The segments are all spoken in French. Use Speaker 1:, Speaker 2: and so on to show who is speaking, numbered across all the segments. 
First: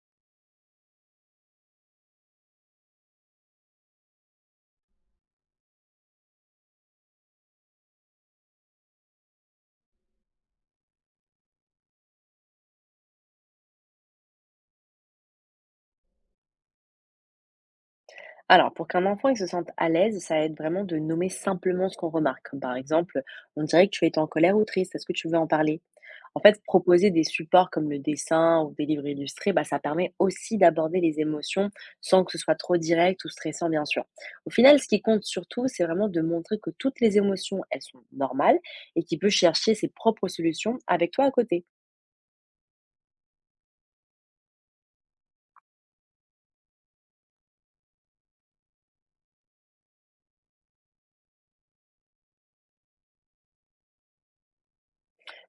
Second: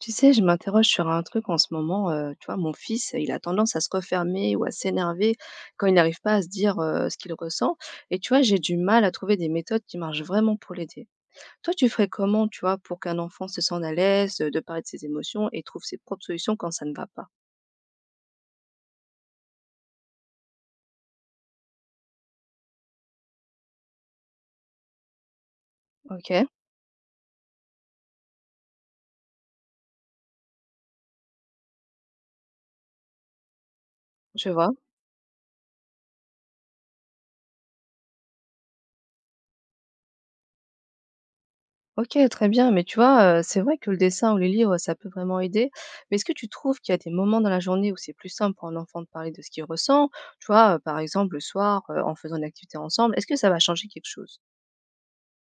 Speaker 1: Tu sais, je m'interroge sur un truc en ce moment. Tu vois, mon fils, il a tendance à se refermer ou à s'énerver quand il n'arrive pas à se dire ce qu'il ressent. Et tu vois, j'ai du mal à trouver des méthodes qui marchent vraiment pour l'aider. Toi, tu ferais comment, tu vois, pour qu'un enfant se sente à l'aise de parler de ses émotions et trouve ses propres solutions quand ça ne va pas?
Speaker 2: Alors, pour qu'un enfant il se sente à l'aise, ça aide vraiment de nommer simplement ce qu'on remarque. Comme par exemple, on dirait que tu es en colère ou triste, est-ce que tu veux en parler?
Speaker 1: Ok,
Speaker 2: En fait, proposer des supports comme le dessin ou des livres illustrés, bah, ça permet aussi d'aborder les émotions sans que ce soit trop direct ou stressant, bien sûr. Au
Speaker 1: je vois.
Speaker 2: final, ce qui compte surtout, c'est vraiment de montrer que toutes les émotions, elles sont normales et qu'il peut chercher ses propres solutions avec toi à côté.
Speaker 1: OK, très bien, mais tu vois, c'est vrai que le dessin ou les livres, ça peut vraiment aider. Mais est-ce que tu trouves qu'il y a des moments dans la journée où c'est plus simple pour un enfant de parler de ce qu'il ressent? Tu vois, par exemple, le soir, en faisant une activité ensemble, est-ce que ça va changer quelque chose?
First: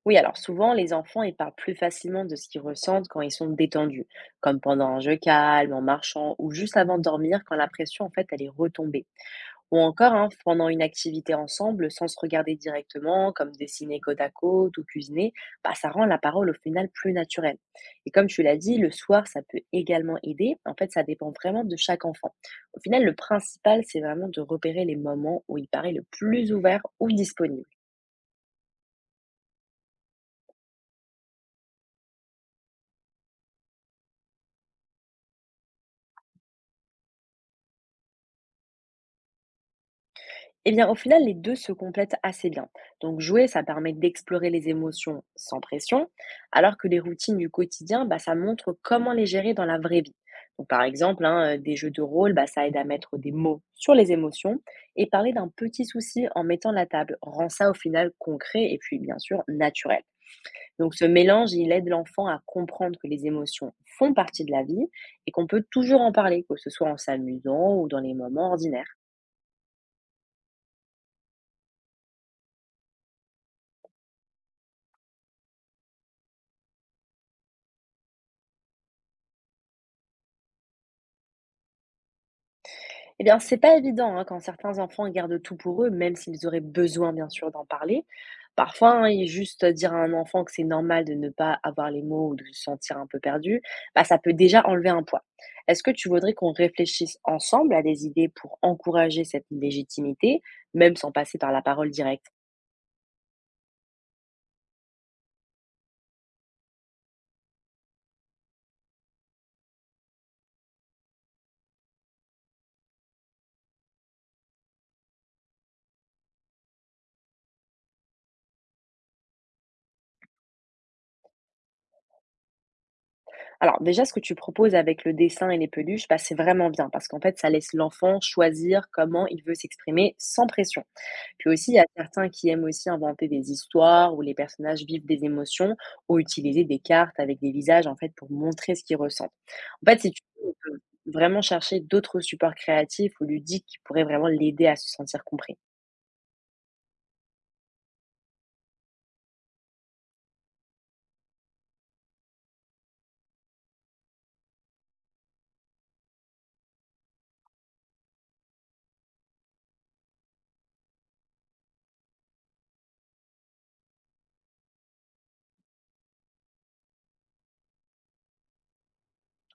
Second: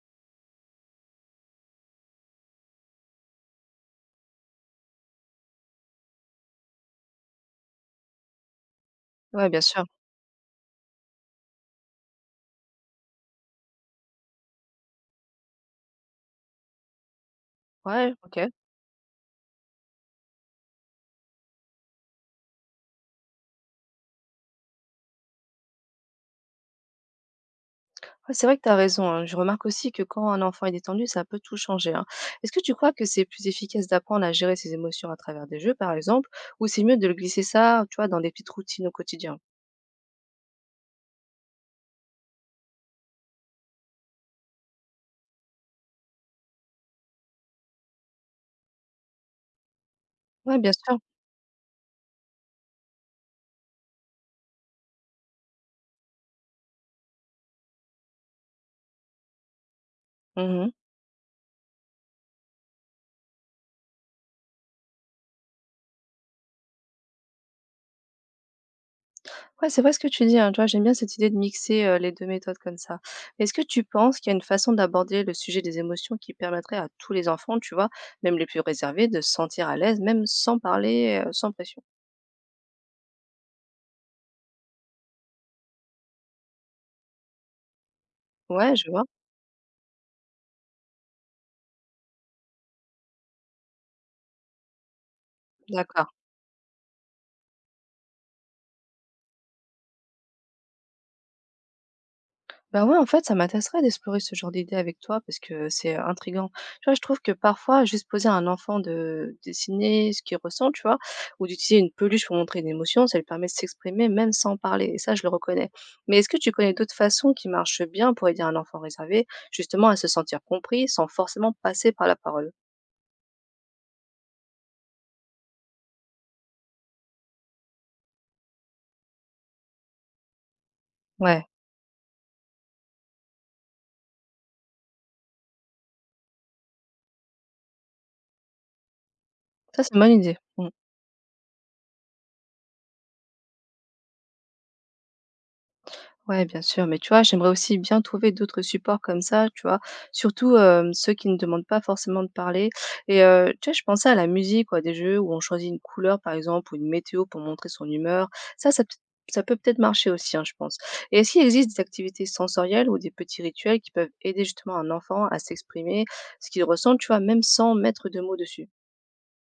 Speaker 2: Oui, alors souvent, les enfants, ils parlent plus facilement de ce qu'ils ressentent quand ils sont détendus, comme pendant un jeu calme, en marchant, ou juste avant de dormir, quand la pression, en fait, elle est retombée.
Speaker 1: Ouais, bien
Speaker 2: Ou
Speaker 1: sûr.
Speaker 2: encore, hein, pendant une activité ensemble, sans se regarder directement, comme dessiner côte à côte ou cuisiner, bah, ça rend la parole au final plus naturelle. Et
Speaker 1: Ouais,
Speaker 2: comme
Speaker 1: OK.
Speaker 2: tu l'as dit, le soir, ça peut également aider. En fait, ça dépend vraiment de chaque enfant. Au final, le principal, c'est vraiment de repérer les moments où il paraît le plus ouvert ou disponible.
Speaker 1: Ouais, c'est vrai que tu as raison, hein. Je remarque aussi que quand un enfant est détendu, ça peut tout changer, hein. Est-ce que tu crois que c'est plus efficace d'apprendre à gérer ses émotions à travers des jeux, par exemple, ou c'est mieux de le glisser ça, tu vois, dans des petites routines au quotidien?
Speaker 2: Eh bien, au final, les deux se complètent assez bien. Donc, jouer, ça permet d'explorer les émotions sans pression, alors que les routines du quotidien, bah, ça montre comment les gérer dans la vraie vie.
Speaker 1: Ouais,
Speaker 2: Donc,
Speaker 1: bien
Speaker 2: par
Speaker 1: sûr.
Speaker 2: exemple, hein, des jeux de rôle, bah, ça aide à mettre des mots sur les émotions et parler d'un petit souci en mettant la table rend ça au final concret et puis bien sûr naturel.
Speaker 1: Mmh.
Speaker 2: Donc, ce mélange, il aide l'enfant à comprendre que les émotions font partie de la vie et qu'on peut toujours en parler, que ce soit en s'amusant ou dans les moments ordinaires.
Speaker 1: Ouais, c'est vrai ce que tu dis, hein, tu vois? J'aime bien cette idée de mixer, les 2 méthodes comme ça. Est-ce que tu penses qu'il y a une façon d'aborder le sujet des émotions qui permettrait à tous les enfants, tu vois, même les plus réservés, de se sentir à l'aise, même sans parler, sans pression?
Speaker 2: Eh bien, c'est pas évident hein, quand certains enfants gardent tout pour eux, même s'ils auraient besoin, bien sûr, d'en parler.
Speaker 1: Ouais, je
Speaker 2: Parfois,
Speaker 1: vois.
Speaker 2: hein, et juste dire à un enfant que c'est normal de ne pas avoir les mots ou de se sentir un peu perdu, bah, ça peut déjà enlever un poids. Est-ce que tu
Speaker 1: D'accord.
Speaker 2: voudrais qu'on réfléchisse ensemble à des idées pour encourager cette légitimité, même sans passer par la parole directe?
Speaker 1: Bah, ouais, en fait, ça m'intéresserait d'explorer ce genre d'idée avec toi parce que c'est intriguant. Tu vois, je trouve que parfois, juste poser à un enfant de dessiner ce qu'il ressent, tu vois, ou d'utiliser une peluche pour montrer une émotion, ça lui permet de s'exprimer même sans parler. Et ça, je le reconnais. Mais est-ce que tu connais d'autres façons qui marchent bien pour aider un enfant réservé, justement, à se sentir compris sans forcément passer par la parole?
Speaker 2: Alors, déjà, ce que tu proposes avec le dessin et les peluches, bah, c'est vraiment bien parce qu'en fait, ça laisse l'enfant choisir comment il veut s'exprimer sans pression.
Speaker 1: Ouais,
Speaker 2: Puis aussi, il y a certains qui aiment aussi inventer des histoires où les personnages vivent des émotions ou utiliser des cartes avec des visages en fait pour montrer ce qu'ils ressentent.
Speaker 1: ça,
Speaker 2: En
Speaker 1: c'est une
Speaker 2: fait, si
Speaker 1: bonne
Speaker 2: tu
Speaker 1: idée.
Speaker 2: veux, on
Speaker 1: Mmh.
Speaker 2: peut vraiment chercher d'autres supports créatifs ou ludiques qui pourraient vraiment l'aider à se sentir compris.
Speaker 1: Ouais, bien sûr, mais tu vois, j'aimerais aussi bien trouver d'autres supports comme ça, tu vois, surtout ceux qui ne demandent pas forcément de parler. Et tu vois, je pensais à la musique, quoi, des jeux où on choisit une couleur, par exemple, ou une météo pour montrer son humeur. Ça, ça, peut- Ça peut peut-être marcher aussi, hein, je pense. Et est-ce qu'il existe des activités sensorielles ou des petits rituels qui peuvent aider justement un enfant à s'exprimer, ce qu'il ressent, tu vois, même sans mettre de mots dessus?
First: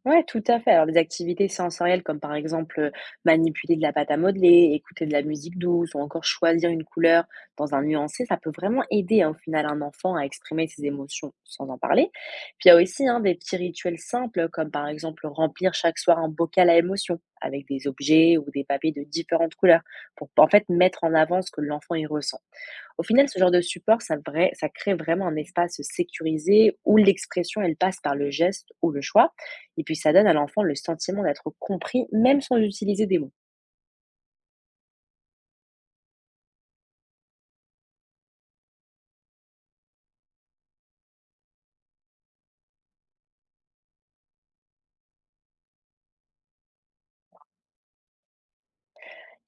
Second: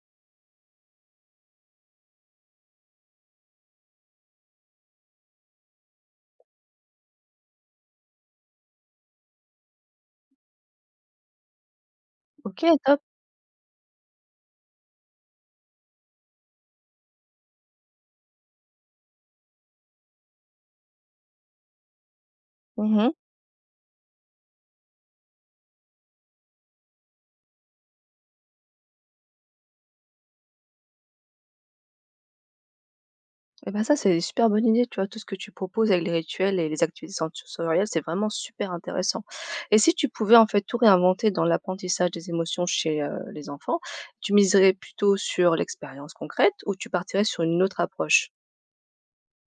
Speaker 2: Ouais, tout à fait. Alors, des activités sensorielles comme par exemple manipuler de la pâte à modeler, écouter de la musique douce ou encore choisir une couleur dans un nuancé, ça peut vraiment aider hein, au final un enfant à exprimer ses émotions sans en parler.
Speaker 1: Ok,
Speaker 2: Puis il y a
Speaker 1: top.
Speaker 2: aussi hein, des petits rituels simples comme par exemple remplir chaque soir un bocal à émotions avec des objets ou des papiers de différentes couleurs pour en fait mettre en avant ce que l'enfant y ressent. Au
Speaker 1: Mhm.
Speaker 2: final, ce genre de support, ça vrai ça crée vraiment un espace sécurisé où l'expression, elle passe par le geste ou le choix. Et puis, ça donne à l'enfant le sentiment d'être compris, même sans utiliser des mots.
Speaker 1: Et ben ça, c'est une super bonne idée, tu vois, tout ce que tu proposes avec les rituels et les activités sensorielles, c'est vraiment super intéressant. Et si tu pouvais en fait tout réinventer dans l'apprentissage des émotions chez les enfants, tu miserais plutôt sur l'expérience concrète ou tu partirais sur une autre approche?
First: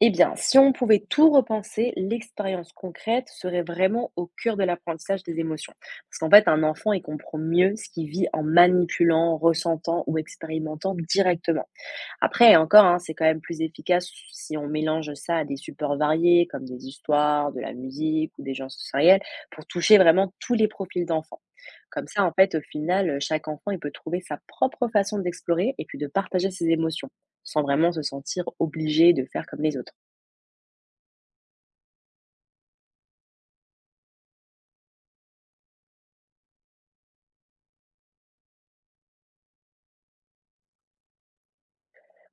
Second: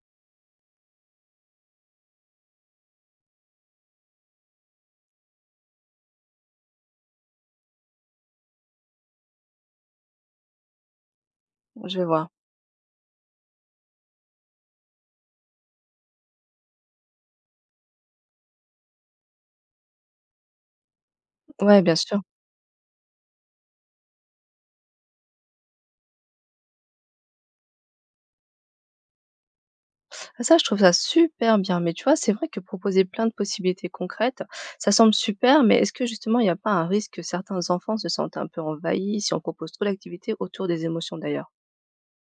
Speaker 2: Eh bien, si on pouvait tout repenser, l'expérience concrète serait vraiment au cœur de l'apprentissage des émotions. Parce qu'en fait, un enfant, il comprend mieux ce qu'il vit en manipulant, ressentant ou expérimentant directement.
Speaker 1: Je vois.
Speaker 2: Après encore, hein, c'est quand même plus efficace si on mélange ça à des supports variés comme des histoires, de la musique ou des genres sensoriels pour toucher vraiment tous les profils d'enfants.
Speaker 1: Ouais, bien
Speaker 2: Comme
Speaker 1: sûr.
Speaker 2: ça, en fait, au final, chaque enfant, il peut trouver sa propre façon d'explorer et puis de partager ses émotions, sans vraiment se sentir obligé de faire comme les autres.
Speaker 1: Ah, ça, je trouve ça super bien. Mais tu vois, c'est vrai que proposer plein de possibilités concrètes, ça semble super, mais est-ce que justement, il n'y a pas un risque que certains enfants se sentent un peu envahis si on propose trop d'activités autour des émotions d'ailleurs?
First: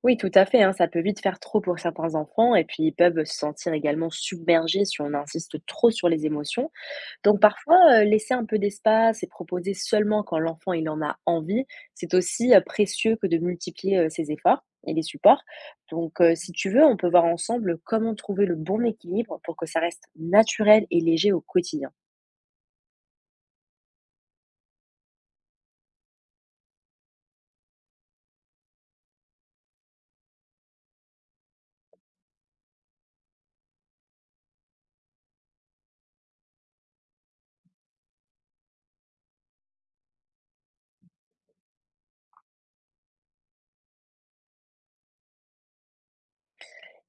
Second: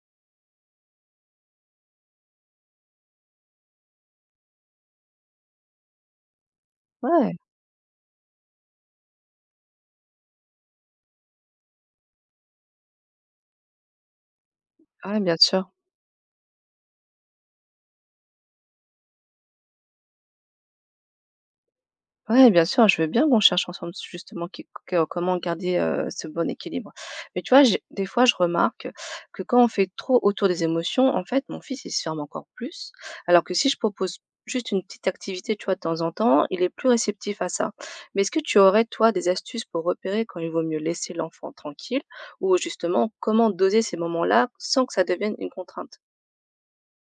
Speaker 2: Oui, tout à fait, hein, ça peut vite faire trop pour certains enfants et puis ils peuvent se sentir également submergés si on insiste trop sur les émotions.
Speaker 1: Ouais,
Speaker 2: Donc parfois, laisser un peu d'espace et proposer seulement quand l'enfant il en a envie, c'est aussi, précieux que de multiplier, ses efforts et les
Speaker 1: ouais, bien
Speaker 2: supports.
Speaker 1: sûr.
Speaker 2: Donc si tu veux, on peut voir ensemble comment trouver le bon équilibre pour que ça reste naturel et léger au quotidien.
Speaker 1: Ouais, bien sûr, je veux bien qu'on cherche ensemble justement qui que comment garder, ce bon équilibre. Mais tu vois, j'ai des fois, je remarque que quand on fait trop autour des émotions, en fait, mon fils, il se ferme encore plus. Alors que si je propose juste une petite activité, tu vois, de temps en temps, il est plus réceptif à ça. Mais est-ce que tu aurais, toi, des astuces pour repérer quand il vaut mieux laisser l'enfant tranquille ou justement comment doser ces moments-là sans que ça devienne une contrainte?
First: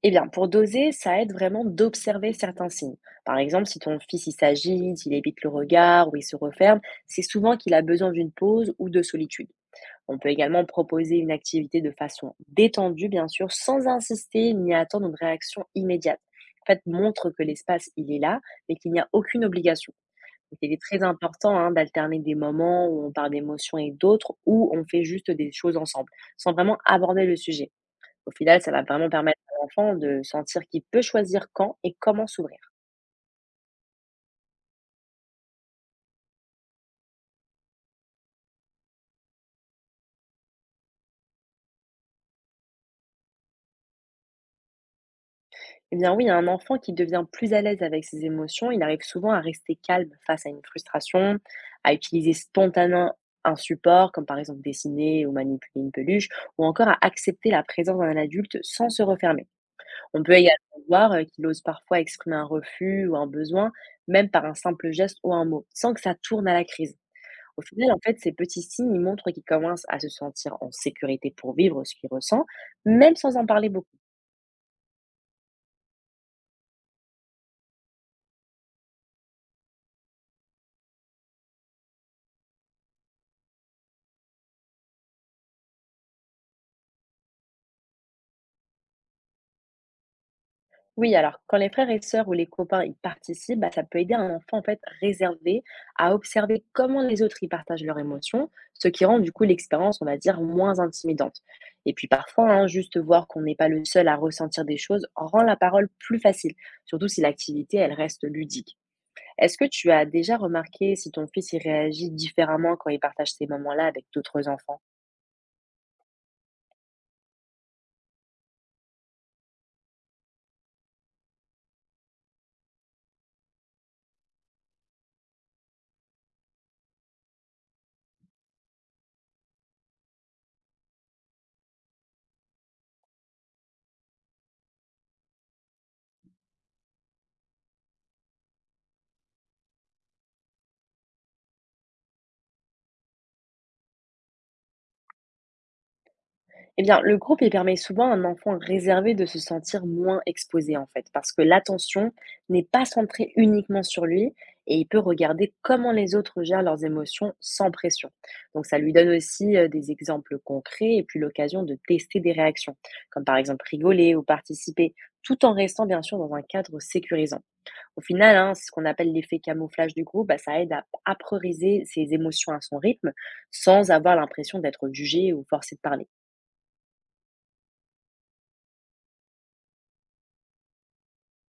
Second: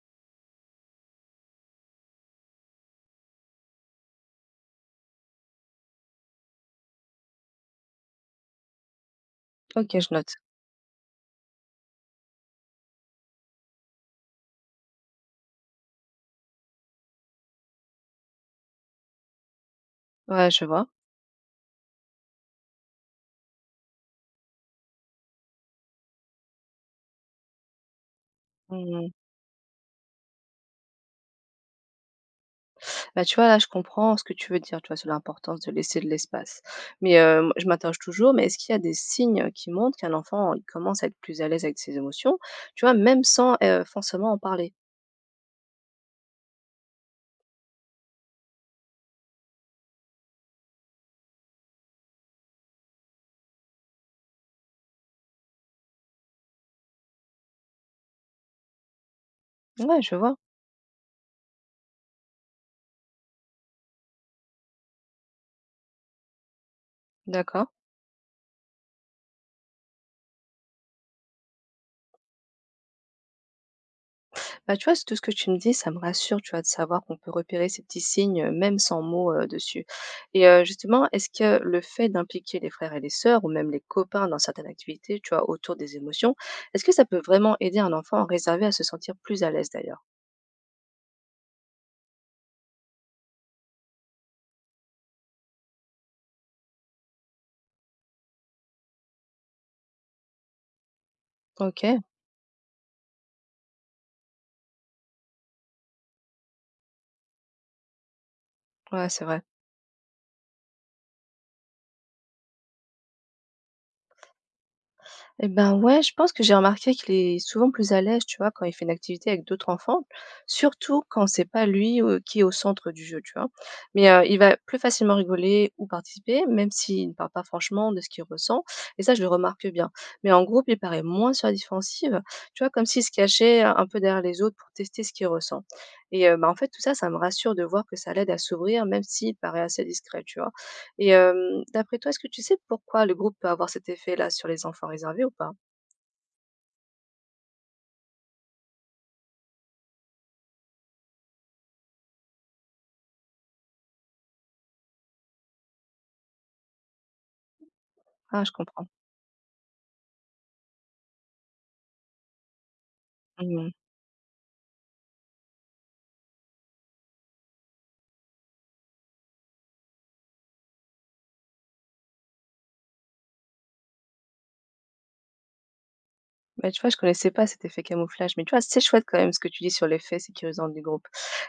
Speaker 2: Eh bien, pour doser, ça aide vraiment d'observer certains signes. Par exemple, si ton fils il s'agite, il évite le regard ou il se referme, c'est souvent qu'il a besoin d'une pause ou de solitude.
Speaker 1: OK, je
Speaker 2: On peut
Speaker 1: note.
Speaker 2: également proposer une activité de façon détendue, bien sûr, sans insister ni attendre une réaction immédiate. En fait, montre que l'espace, il est là, mais qu'il n'y a aucune obligation.
Speaker 1: Ouais,
Speaker 2: Donc,
Speaker 1: je
Speaker 2: il est
Speaker 1: vois.
Speaker 2: très important hein, d'alterner des moments où on parle d'émotions et d'autres où on fait juste des choses ensemble, sans vraiment aborder le sujet. Au final, ça va vraiment
Speaker 1: Mmh.
Speaker 2: permettre à l'enfant de sentir qu'il peut choisir quand et comment s'ouvrir.
Speaker 1: Bah, tu vois, là, je comprends ce que tu veux dire, tu vois, sur l'importance de laisser de l'espace. Mais moi je m'interroge toujours, mais est-ce qu'il y a des signes qui montrent qu'un enfant, il commence à être plus à l'aise avec ses émotions, tu vois, même sans, forcément en parler?
Speaker 2: Eh bien oui, un enfant qui devient plus à l'aise avec ses émotions, il arrive souvent à rester calme face à une frustration, à utiliser spontanément un support, comme par exemple dessiner ou manipuler une peluche, ou encore à accepter la présence d'un adulte sans se refermer.
Speaker 1: Ouais, je
Speaker 2: On peut
Speaker 1: vois,
Speaker 2: également voir qu'il ose parfois exprimer un refus ou un besoin, même par un simple geste ou un mot, sans que ça tourne à la crise. Au
Speaker 1: d'accord.
Speaker 2: final, en fait, ces petits signes ils montrent qu'il commence à se sentir en sécurité pour vivre ce qu'il ressent, même sans en parler beaucoup.
Speaker 1: Bah, tu vois, c tout ce que tu me dis, ça me rassure, tu vois, de savoir qu'on peut repérer ces petits signes, même sans mots, dessus. Et justement, est-ce que le fait d'impliquer les frères et les sœurs ou même les copains dans certaines activités, tu vois, autour des émotions, est-ce que ça peut vraiment aider un enfant réservé à se sentir plus à l'aise d'ailleurs?
Speaker 2: Oui, alors quand les frères et sœurs ou les copains y participent, bah, ça peut aider un enfant en fait réservé à observer comment les autres y partagent leurs émotions, ce qui rend du coup l'expérience, on va dire, moins intimidante. Et
Speaker 1: OK.
Speaker 2: puis parfois, hein, juste voir qu'on n'est pas le seul à ressentir des choses rend la parole plus facile, surtout si l'activité, elle reste ludique.
Speaker 1: Ouais, c'est vrai.
Speaker 2: Est-ce que tu as déjà remarqué si ton fils y réagit différemment quand il partage ces moments-là avec d'autres enfants?
Speaker 1: Et ben ouais, je pense que j'ai remarqué qu'il est souvent plus à l'aise, tu vois, quand il fait une activité avec d'autres enfants, surtout quand c'est pas lui qui est au centre du jeu, tu vois. Mais il va plus facilement rigoler ou participer, même s'il ne parle pas franchement de ce qu'il ressent. Et ça, je le remarque bien. Mais en groupe, il paraît moins sur la défensive, tu vois, comme s'il se cachait un peu derrière les autres pour tester ce qu'il ressent. Et bah, en fait, tout ça, ça me rassure de voir que ça l'aide à s'ouvrir, même s'il paraît assez discret, tu vois. Et d'après toi, est-ce que tu sais pourquoi le groupe peut avoir cet effet-là sur les enfants réservés ou pas?
Speaker 2: Eh bien, le groupe, il permet souvent à un enfant réservé de se sentir moins exposé, en fait, parce que l'attention n'est pas centrée uniquement sur lui et il peut regarder comment les autres gèrent leurs émotions sans pression.
Speaker 1: Ah, je
Speaker 2: Donc, ça
Speaker 1: comprends.
Speaker 2: lui donne aussi des exemples concrets et puis l'occasion de tester des réactions, comme par exemple
Speaker 1: Mmh.
Speaker 2: rigoler ou participer, tout en restant bien sûr dans un cadre sécurisant. Au final, hein, ce qu'on appelle l'effet camouflage du groupe, bah, ça aide à apprioriser ses émotions à son rythme sans avoir l'impression d'être jugé ou forcé de parler.
Speaker 1: Bah, tu vois, je connaissais pas cet effet camouflage, mais tu vois, c'est chouette quand même ce que tu dis sur l'effet sécurisant du groupe.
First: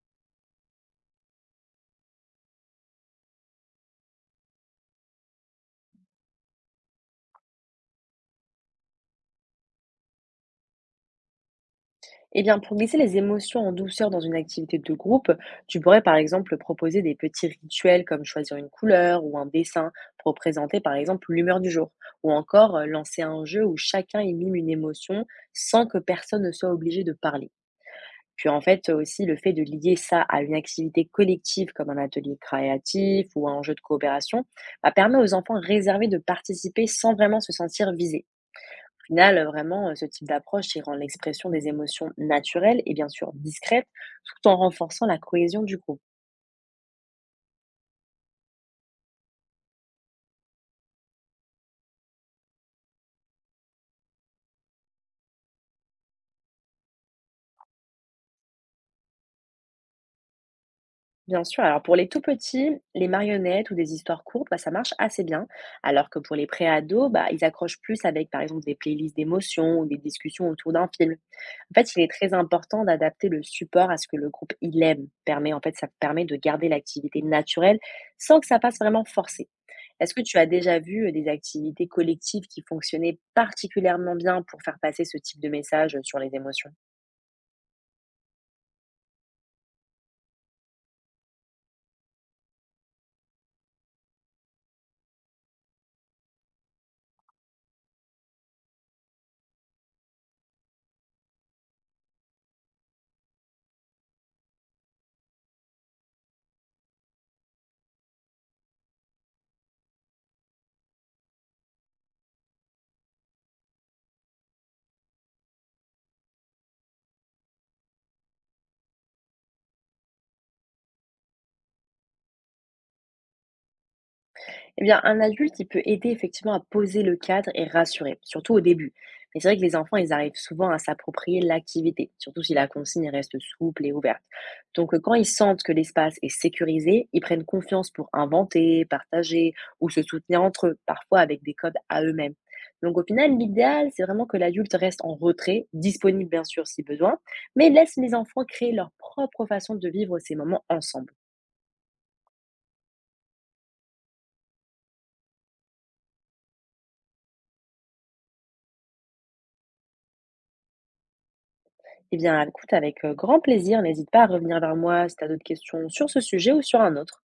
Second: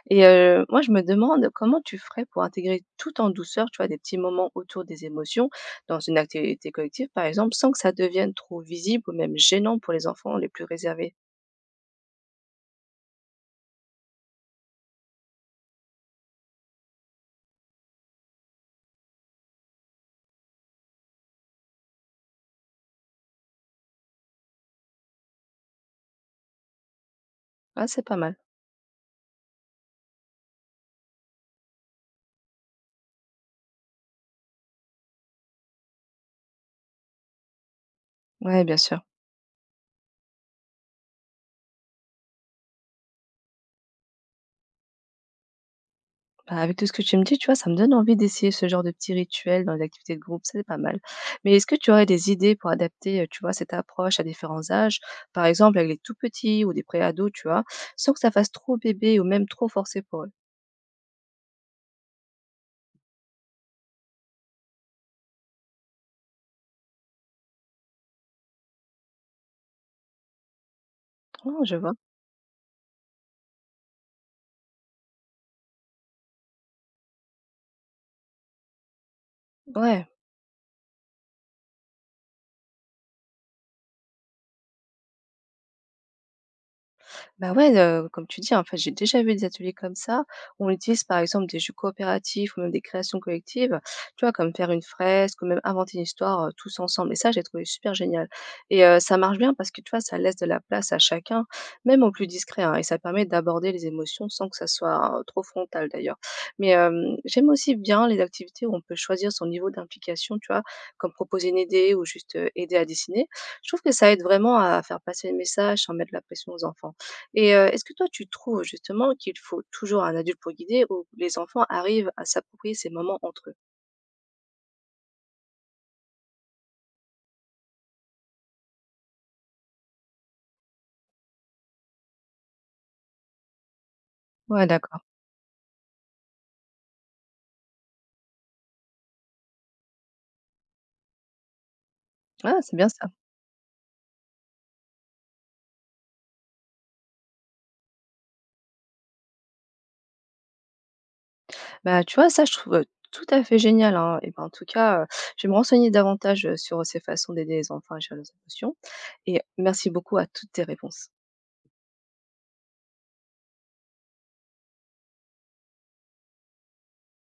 Speaker 1: Et moi, je me demande comment tu ferais pour intégrer tout en douceur, tu vois, des petits moments autour des émotions dans une activité collective, par exemple, sans que ça devienne trop visible ou même gênant pour les enfants les plus réservés?
Speaker 2: Eh bien, pour glisser les émotions en douceur dans une activité de groupe, tu pourrais par exemple proposer des petits rituels comme choisir une couleur ou un dessin pour représenter par exemple l'humeur du jour, ou encore lancer un jeu où chacun y mime une émotion sans que personne ne soit obligé de parler.
Speaker 1: Ah, c'est pas mal.
Speaker 2: Puis en fait aussi le fait de lier ça à une activité collective comme un atelier créatif ou un jeu de coopération, bah, permet aux enfants réservés de participer sans vraiment se sentir visés.
Speaker 1: Ouais, bien sûr.
Speaker 2: Au final, vraiment, ce type d'approche, il rend l'expression des émotions naturelle et bien sûr discrète, tout en renforçant la cohésion du groupe.
Speaker 1: Bah, avec tout ce que tu me dis, tu vois, ça me donne envie d'essayer ce genre de petit rituel dans les activités de groupe, ça c'est pas mal. Mais est-ce que tu aurais des idées pour adapter, tu vois, cette approche à différents âges, par exemple avec les tout petits ou des préados, tu vois, sans que ça fasse trop bébé ou même trop forcé pour eux?
Speaker 2: Bien sûr, alors pour les tout petits, les marionnettes ou des histoires courtes, bah, ça marche assez bien. Alors que pour les pré-ados, bah, ils accrochent plus avec, par exemple, des playlists d'émotions ou des discussions autour d'un film. En
Speaker 1: Ah, je vois.
Speaker 2: fait, il est très important d'adapter le support à ce que le groupe il aime. Permet en fait, ça permet de garder l'activité naturelle sans que ça passe vraiment forcé.
Speaker 1: Ouais.
Speaker 2: Est-ce que tu as déjà vu des activités collectives qui fonctionnaient particulièrement bien pour faire passer ce type de message sur les émotions?
Speaker 1: Bah, ouais, comme tu dis, en fait, j'ai déjà vu des ateliers comme ça. On utilise, par exemple, des jeux coopératifs ou même des créations collectives, tu vois? Comme faire une fresque ou même inventer une histoire, tous ensemble et ça, j'ai trouvé super génial et ça marche bien parce que, tu vois, ça laisse de la place à chacun, même au plus discret, hein, et ça permet d'aborder les émotions sans que ça soit, trop frontal d'ailleurs. Mais j'aime aussi bien les activités où on peut choisir son niveau d'implication, tu vois? Comme proposer une idée ou juste, aider à dessiner. Je trouve que ça aide vraiment à faire passer le message sans mettre la pression aux enfants. Et est-ce que toi tu trouves justement qu'il faut toujours un adulte pour guider ou les enfants arrivent à s'approprier ces moments entre eux?
Speaker 2: Eh bien, un adulte, il peut aider effectivement à poser le cadre et rassurer, surtout au début. Mais c'est vrai que les enfants, ils arrivent souvent à s'approprier l'activité, surtout si la consigne reste souple et ouverte.
Speaker 1: Ouais,
Speaker 2: Donc,
Speaker 1: d'accord.
Speaker 2: quand ils sentent que l'espace est sécurisé, ils prennent confiance pour inventer, partager ou se soutenir entre eux, parfois avec des codes à eux-mêmes.
Speaker 1: Ah, c'est bien
Speaker 2: Donc, au
Speaker 1: ça.
Speaker 2: final, l'idéal, c'est vraiment que l'adulte reste en retrait, disponible bien sûr si besoin, mais laisse les enfants créer leur propre façon de vivre ces moments ensemble.
Speaker 1: Bah, tu vois, ça, je trouve, tout à fait génial, hein, et ben, en tout cas, je vais me renseigner davantage, sur ces façons d'aider les enfants à gérer leurs émotions et merci beaucoup à toutes tes réponses.
Speaker 2: Eh bien, écoute, avec grand plaisir, n'hésite pas à revenir vers moi si tu as d'autres questions sur ce sujet ou sur un autre.